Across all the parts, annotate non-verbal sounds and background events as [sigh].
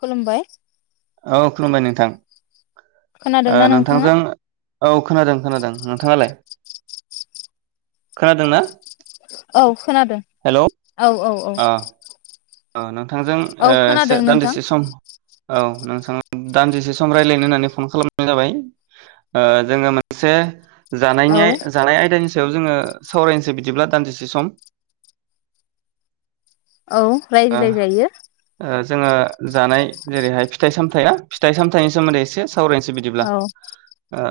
खुलुमबाय औ खुलुमबाय नोंथां ओ खोनादोंना नोंथाङा नोंथांजों औ खोनादों खोनादों नोंथाङालाय खोनादों ना औ खोनादों औ औ औ औ आ न नोंथांजों ओ सो खोनादों नोंथां दान्दिसे सम औ नोंथां दानजिसे सम रायज्लायनो होननानै फन खालामनाय जाबाय ओ जोङो मोनसे औ जानायनि जानाय आयदानि स जोङो सावरायनोसै बिदिब्ला दानदिसेसे सम औ ओ रायज्लायजायो ओ जोङो जानाय जेरैहाय फिथाइ सामथायाइया फिथाइ सामथाइनि सोमोन्दै एसे सावरायनोसै बिदिब्ला औ ओ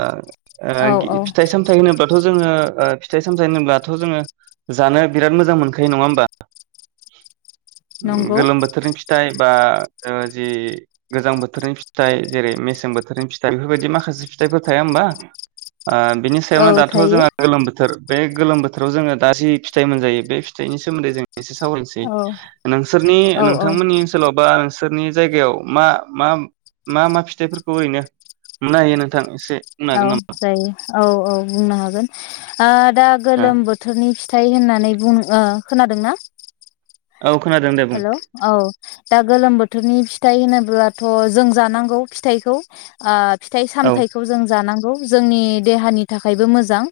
ओ औ गि औ फिथाइ सामथाय होनोबाथ जोङो ओ फिथाइ सामथाइ होनोबथ' जोङो जानो बिराद मोजां मोनखायो नङा होमबा नंगौ गोलोम बोथोरनि फिथाइ बा जि गोजां बोथोरनि फिथाइ जेरै मेसें बोथोरनि फिथाइ बेफोरबायदि माखासे फिथाइफोर थाया होमबा ओ बिनि औ सायावनो दाथ' थायो जोंहा गोलोम बोथोर बे गोलोम बोथोराव जोङो दा जि फिथाइ मोनजायो बे फिथाइनि सोमोन्दै जों एसे सावरायनो सै औ नोंसोरनि औ औ नोंथांमोननि ओनसोलाव बा सोरनि जायगायाव मा मा मा मा फिथाइफोरखौ ओरैनो मोननो हायो नोंथां एसे बुंनो औ हागोन जायो औ औ बुंनो हागोन आरो दा नामा ओ गोलोम बोथोरनि फि थाय होननानै बुं खोनादोंना औ खोनादों दे बुं हेल' औ दा गोलोम बोथोरनि फिथाइ होनोब्लाथ जों जानांगौ फिथाइखौ आ औ फिथाइ-सामथायखौ जों जानां औ जोंनि देहानि थाखायबो मोजां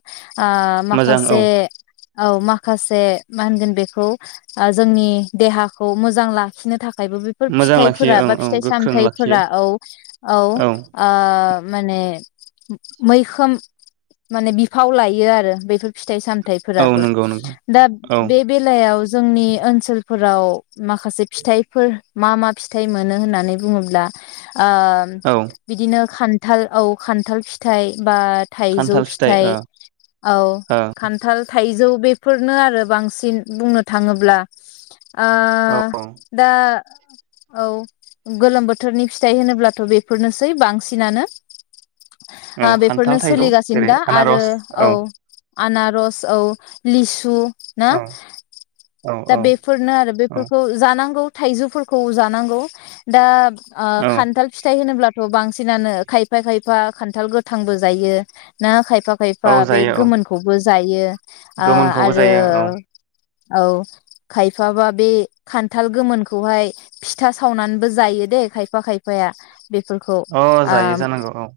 आ मोजां माखासे औ औ माखासे मा होनगोन बेखौ ओ जोंनि देहाखौ मोजां लाखिनो थाख खायबो बेफोर मोजां लाखियो फिथाइफोरा ओं बा औ गोख्रों लाखियो फिथाइ-सामथाइफोरा औ औ ओ माने मैखोम माने बिफाव लायो आरो बेफोर फिथाइ-सामथ थाइ औ फोराबो। नंगौ नंगौ दा औ बे बेलायाव जोंनि ओनसोल फोराव माखासे फिथाइफोर मा मा फिथाइ मोनो होननानै बुङोब्ला आ औ बिदिनो खान खान्थाल औ खान्थाल फिथाइ बा थाइजौ खान्थाल फिथाइ ओ औ ओ खान्थाल थाइजौ बेफोरनो आरो बांसिन बुंनो थाङोब्ला ओ औ औ दा औ गोलोम बोथोरनि फिथाइ होनोब्लाथ' बेफोरनोसै बांसिनानो ओ औ खान्थाल बेफोरनो थाइजौ सोलिगासिनो जेरै दा आरो आनारस औ आनारस औ। लिसु ना औ दा औ औ बे फोरनो आरो बेफोरखौ जानांगौ। थाइजौफोरखौ जानांगौ। दा आ औ खान्थाल फिथाइ होनोब्लाथ' बांसिन सिनानो खायफा-खायफा खान्थाल गोथांबो जायो ना खायफा खायफा औ खायफा बे जायो औ गोमोनखौबो ज जायो। ओ गोमोनखौबो जायो औ आरो औ। खायफाबा बे खान्थाल गोमोनखौहाय फिथा सावनानैबो जायो दे खायफा खायफाया बेफोरखौ अ आ जायो जानांगौ औ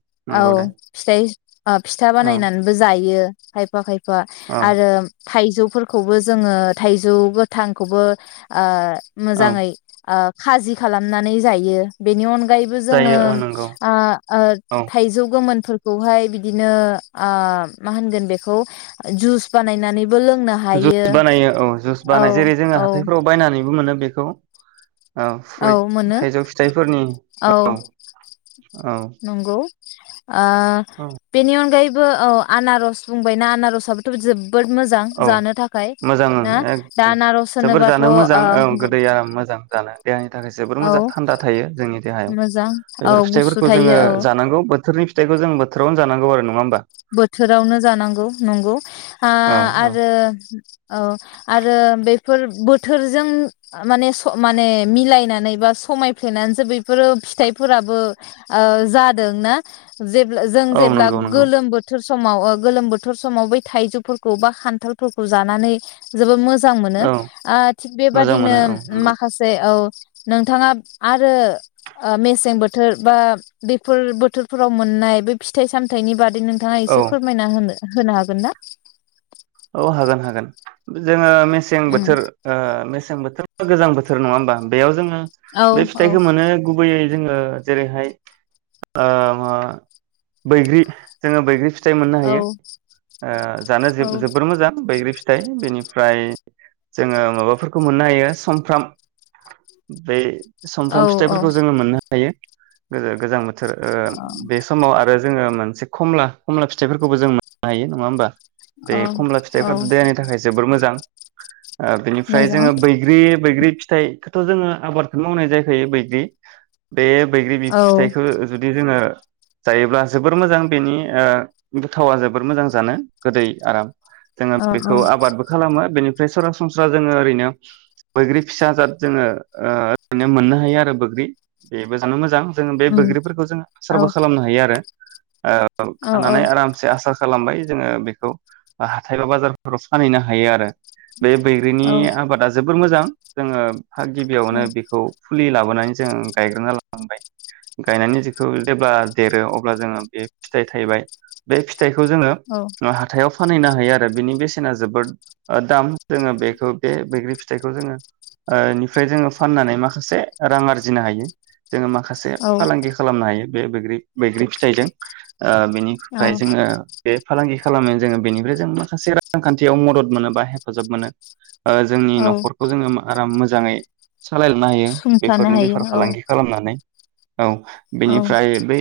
औ नंगौ दे फिथाइ आ फिथा औ बानायनानैबो जायो। खायफा खाय फोरा औ आरो थाइजौ फोरखौबो जोङो थाइजौ गो थांखौबो ओ औ मोजाङै ओ खाजि खालामनानै जायो बेनि अन गायैबो जोङो जायो औ नंगौ आ ओ औ थायजै गोमोन फोरखौहाय बिदिनो आ मा होनगोन बिखौ जुस बानायनानै जुइस बानायो औ जुस औ बानायायो जेरै जोङो औ हाथायफोराव बायनानै बो मोनो बेखौ औ फ्रुइट थाइजौ फिथाइफोरनि औ औ औ [unintelligible] आ औ बिनि अनगायै बो औ आनारस बुंबायना आनारसाबोथ' जोब जोबोद मोजां औ जानो थाखाय मोजां ओं ना दा एकदम नारस जोबोर होनोबाथ' जानो ओ मोजां ओं गोदै आराम मोजां जानो देहानि थाखाय जोबोर औ मोजां थान्दा थायो जोंनि देहायाव मोजां औ बेफोर गुसु फिथाइफोरखौ जोङो थायो औ जानांगौ बो बोथोरनि फिथायखौ जोङो जानांगौ आरो नङा होनोबा बोथोरावनो जानांगौ नंगौ आ औ औ आरो औ आरो बेफोर बोथोरजों माने माने मिलायनानै बा समायफ्लेनानैसो बेफोरो फिथाइफोराबो जादोंना जेब्ला जों औ जेब्ला नंगौ नंगौ गोलोम समाव गोलोम बोथोर समाव बै थाइजौफोरखौ बा खान्थालफोरखौ जानानै जोबोर मोजां मोजां मोनो औ आ थिग मोजां बेबादिनो मोनो औ नंगौ माखासे औ नोंथाङा आरो ओ मेसें बोथोर बा बेफोर बोथोरफोराव मोननाय बे फिथाइ सामथायाइनि बादै नों नोंथाङा औ एसे फोरमायना होनो होनो हागोन ना औ हागोन हागोन जोङो मेसें उम बोथोर ओ मेसें बोथोर गोजां बोथोर नङा होमबा बेयाव जोङो औ बे औ फिथाइखौ मोनो गुबैयै जोङो जेरैहाय ओ ओ बैग्रि जोङो बैग्रि फि फिथाइ मोननो औ हायो ओ जानो जोब जोबोर मोजां बैग्रि फि फिथाइ बेनिफ्राय जोङो माबाफोरखौ मोननो हायो समफ्राम बे औ समफ्राम फिथायफोरखौ जोङो मोननो थायो गोजो गोजां बोथो ओ बे समाव आरो जोङो मोनसे खमला खमला फिथाइफोरखौबो जों मोननो हायो नङा होमबा बे औ खमला औ फिथाइफ्राथ देहानि थाखाय जोबोर मोजां। ओ बेनिफ्राय मोजां जोङो बैग्रि बैग्रि फिथाइखोथ जोङो आबादखौनो मावनाय जाखायो बैग्रि बे बैग्रि बि औ फिथाइखो जुदि जोङो जायोब्ला जोबोर मोजां बेनि ओ गोथावा जोबोर मोजां जानो गोदै। आराम जोङो औ औ बेखौ आबादबो खालामो बेनि बेनिफ्राय सरासनस्रा जोङो ओरैनो बैग्रि फिसा जाद जोङो ओरैनो मोननो हायो आरो बैग्रि बेबो जानो मोजां। जोङो बे उम बैग्रिफोरखौ जोङो औ आसारबो खालामनो हायो आरो ओ औ खानानै आरामसे आसा खालामबाय जोङो बेखौ हाथाय बा बाजारफोराव फानहैनो हायो आरो। बे बैग्रिनि औ आबादा जोबोद जोबोर मोजां जोङो हा गिबियावनो बिखौ फुलि लाबो लाबोनानै जों गायग्रोना लानांबाय गायनानै बेखौ जेब्ला देरो अब्ला जोङो बे फिथाइ थायबाय‌ बे फिथ- फिथाइखौ जोङो औ ओ हाथ फानहैनो हायो आरो बिनि बेसेना जोबोद दाम जोङो बेखौ बे बैग्रि फिथ फिथाइखौ जोङो ओ निफ्राय जोङो फाननानै माखासे रां आरजिनो हायो। जोङो माखासे औ फालांगि खालामनो हायो। बे बोग्रि बैग्रि फिथाइजों ओ औ बिनिफ्राय जोङो बे फालांगि खालामो जोङो बेनिफ्राय जों माखासे रांखान्थियाव मदद मोनो बा हेफाजाब मोनो‌। ओ जोंनि औ न'खरखौ जोङो मा आराम मोजाङै सालायलांनो हायो सुंथानो बेफोरनि हायो बेफार औ फालांगि खालामनानै। औ औ बेनिफ्राय बै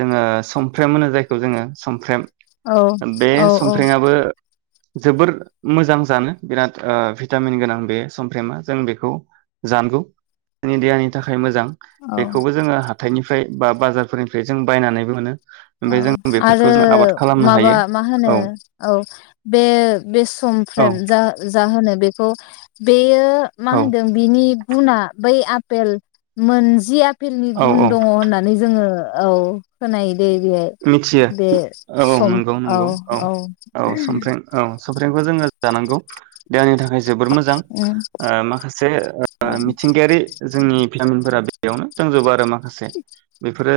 जोङो समफ्रेम होनो जायखौ जोङो समफ्रेम औ बे औ औ समफ्रेमाबो जोबोर मोजां जानो बिराद ओ भिटामिन गोनां बे सफ्रेमा जों बेखौ जानगौ जोंनि देहानि थाखाय मोजां औ बेखौबो जोङो हाथथायनि निफ्राय बा बाजारफोरनिफ्राय जों बायनानैबो मोनो औ ओमफ्राय जों बेफोरखौ आरो जों आबाद खालामनो माबा हायो मा होनो? औ औ बे बे औ समफ्रेम जा जाहोनो बेखौ बेयो मा औ होनदों बेनि गुना बैे आपेल मोनजिया आपेलनि औ गुन औ दङ होननानै जोङो औ खोनायो दे बेहाय मिथियो बे औ नंगौ नंगौ औ औ संफ्रेम औ संमफ्रेमखौ जोङो जानांगौ देहानि थाखाय जोबोर मोजां उम ओ माखासेओ ओ औ मिथिंगायारि जोंनि बि जामिनफोरा बेयावनो दांजोबो आरो ना माखासे बेफोरो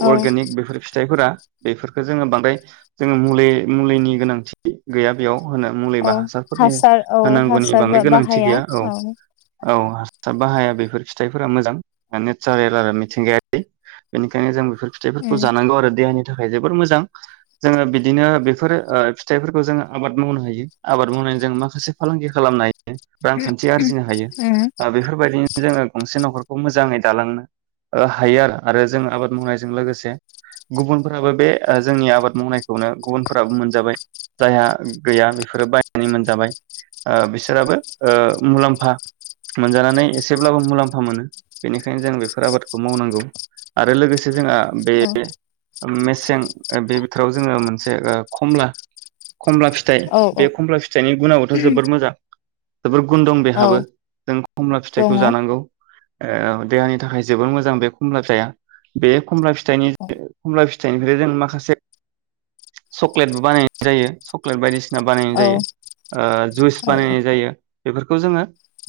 ओ औ अर्गेनिक बेफोर फि फोरा बेफोरखौ जोङो बांद्राय जोङो मुलि मुलिनि गोनांथि गैया बेयाव होनो मुलिबा औ हासारफोरनि हासार औ होनांगौनि हासार बांद्राय गोनांथि बाहाया गैया औ औ हा हासार बाहाया बेफोर फिथाइफोरा मोजां ओ नेचारेल आरो मिथिंगायारि बेनिखायनो जों बेफोर फिथाइफोरखौ उम जानांगौ आरो देहानि थाखाय जोबोर मोजां, जोङो बिदिनो बेफोर ओ फिथाइफोरखौ जोङो आबाद मावनो हायो आबाद मावनानै जों माखासे फालांगि खालामनाय रांखान्थि आरजिनो हायो उम ओ बेफोरबायदिनो जोङो गंसे न'खर खौ मोजाङै दालांनो ओ हायो आरो आरो जों आबाद मावनायजों लोगोसे गुबुनफोराबो बे ओ जोंनि आबाद मावनायखौनो गुबुनफोराबो मोनजाबाय जायहा गैया बेफोरो बायनानै मोनजाबाय ओ बिसोराबो ओ मुलाम्फा मोनजानानै एसेब्लाबो मुलाम्फा मोनो। बेनिखायनो जों बेफोर आबादखौ मावनांगौ आरो लोगोसे जोंहा ओम बे औ ओम मेसें ओ बे बोथोराव जोङो मोनसे ओ कमला खमला फिथाइ औ बे औ खमला फिथाइनि गुुनाबोथ' जोबोर मोजां जोबोर गुन दं बेहाबो औ जों खमला फिथाइखौ दङ औ जानांगौ ओ ओउ देहानि थाखाय जोबोर मोजां बे खमलाब फिथाइआ जाबे खमलाब चाइनिज फिथाइनिफ्राय जों माखासे चक्लेटबो बानायनाय जायो चक्लेट बायदिसिना ना बानायनाय औ जायो ओ जुइस औ बानायनाय जायो बेफोरखौ जोङो।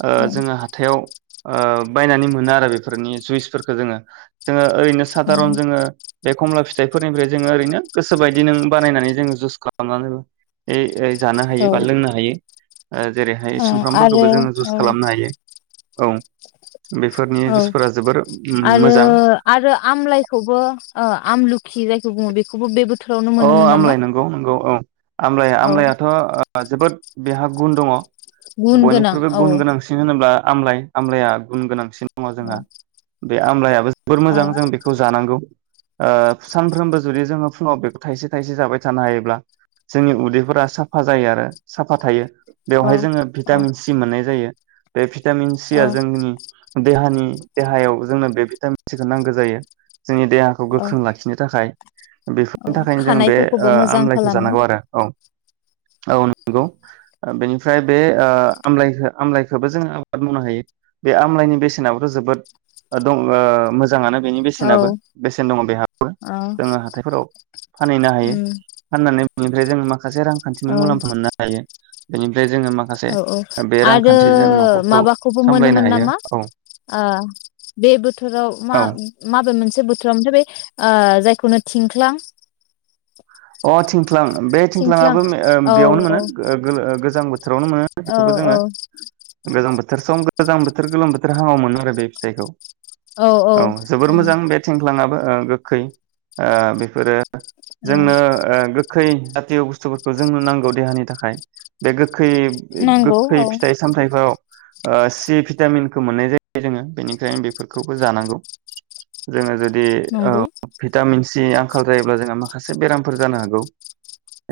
ओ जोङो हाथायाव। ओ बायनानै मोनो आरो बेफोरनि जुइसफोरखौ जोङो जोङो। ओरैनो साधारन औ जोङो। खमला फिथाइफोरनिफ्राय जोङो ओरैनो गोसोबायदि नो बानायनानै जोङो जुस खालामनानै ओइ ओइ। जानो औ हायो बा लोंनो हायो। ओ जेरैहाय ओ आरो सुमफ्रामफोरखौबो जोङो जुइस ओ खालामनो हायो औ। बेफोरनि औ जुइसफोरा जोबोर उम आरो मोजां आरो आमलाइखौबो। ओ आमलुखि जायखौ बुङो बेखौबो बेबो औ आमलाय नंगौ नंगौ औ आमलाया औ आमलायाथ' ओ जोबोद बेहा गुन दङ। गुन गोनां बयनिख्रुइबो औ गुन गोनांसिन होनोब्ला। आमलाय आमलाया गुन गोनांसिन। दङ औ जोंहा बे आमलायाबो जोबोर औ मोजां जों बेखौ जानांगौ। ओ सानफ्रोमबो जुदि जोङो फुङाव बे थाइसे थाइसे जाबाय थानो हायोब्ला जोंनि उदैफोरा साफा जायो आरो साफा थायो। औ बेवहाय जोङो औ भिटामिन सि मोननाय जायो। बे भि टामिन सि आ जोंनि। देहानि देहायाव जोंनो बे भिटामिन सिखौ नांगौ जायो। जोंनि देहाखौ औ गोख्रों लाखिनो थाखाय। बे औ थाखायनो जों बे ओ खानायफोरखौबो मोजां आमलाइखौ खालामो जानांगौ आरो औ। औ नंगौ ओ बेनिफ्राय। बे ओ आमलाइखो। आमलाइखोबो जोङो आबाद मावनो हायो बे आमलाइनि बेसेनाबोथ' जोबोद दं ओ मो जाङानो बेनि औ बेसेनाबो बेसेन दङ बेहाबो औ जोङो हाथायफोराव। फानहैनो हायो उम फाननानै। निफ्राय जों माखा माखासे रांखान्थिनि मुलाम्फा मोननो हायो। बेनि। औ-औ आरो न'खरखौ माबाखौबो सामलायनो मोनोमोन हायो नामा औ ओ बे बोथोराव मा माबे मोनसे बोथोराव मोनथ बे ओ जायखौनो थिंख्लां। अ थिं थ्लां बे थिंख्लां थिंख्लाङाबो औ बेयावनो औ मोनो। जांबो बोथोरावनो मोनो औ बेखौबो जोङो गोजां बो बोथोर सम गोजां बोथोर गोलोम बोथोर हाङाव मोनमोन आरो बे फिथाइखौ औ जोबोर उम मोजां बे थेंख्लाङाबो ओ गोखै ओ बेफोरो। औ जोंनो ओ गो खै जाथि बुस्थफोरखौ जोंनो नांगौ देहानि थाखाय बे गो खै नांगौ गोखै औ फिथाइ सामथायाइफोराव ओ सि भिटामिनखौ मोननाय जायो जोङो बेनिखायनो बेफोरखौबो जानांगौ जोङो जुदि दि नंगौ ओव फिद। भिटामिनसि आंखाल जायोब्ला जोंहा मा। माखासे बेरामफोर जानो हागौ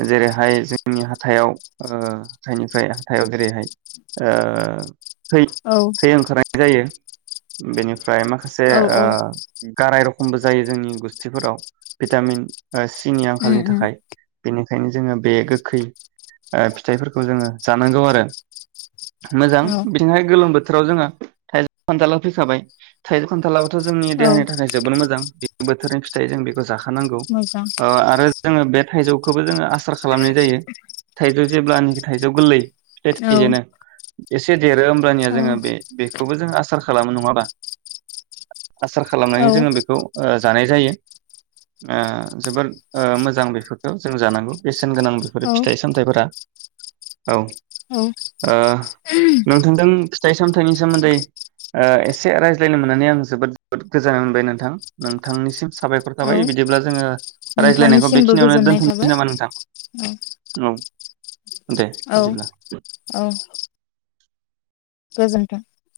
जेरैहाय जोंनि हाथाइाव हाथाइनिफ्राय हाथाइाव जेरैहाय ओ। थै औ थै ओंखारनाय। जायो बेनिफ्राय। फ्राय माखासे औ औ ओ। गाराय रखमबो जायो जोंनि गुस्थिफोराव भिटामिन। सिनि उम आंखालनि उम थाखाय। बेनिखायनो जोङो बे गोखै ओ फिथाइफोरखौ जोङो जानांगौ आरो मोजां औ बिथिंहाय गोलोम बोथोराव जोङो थाइजौ खान्थाालाव फैखाबाय थाइजौ खान्थाला। थ' जोंनि औ देहानि थाखाय जोबोर मोजां। बे बोथोरनि फिथाइ जों बेखौ जाखानांगौ। मोजां। ओ आरो जोङो बे थाइजौखौबो जोङो आस। सार खालामनाय जायो। थाइजौ जेब्लानिखि थाइजौ गोरलै। थेस औ बिजि नो। एसे। देरो होमबानिया औ जोङो बे बे। बेखौबो जों आसार खालामो नङाबा। आसार औ खालामनानै जोङो बेखौ। ओ जानाय जायोओ। जोबोद ओ मोजां बेफोरखौ जों जानांगौ बेसेन गोनां बेफोरो औ फिथाइ सामथाइफोरा औ औ ओ नोंथांजों फिथाइ सामथाइनि सोमोन्दै ओ एसे रायज्लायनो मोननानै आं जोबोद जोबोद गोजोननाय मोनबाय नोंथां नोंथांनिसिम साबायखर औ थाबाय बिदिब्ला जोङो। रायज्लायनायखौ नोंथांनिसिमबो बेखिनियावनो गोजोननाय दोनथ'नोसै थाबाय। नामा नोंथां दे औ बिदिब्ला औ। गोजोनथों।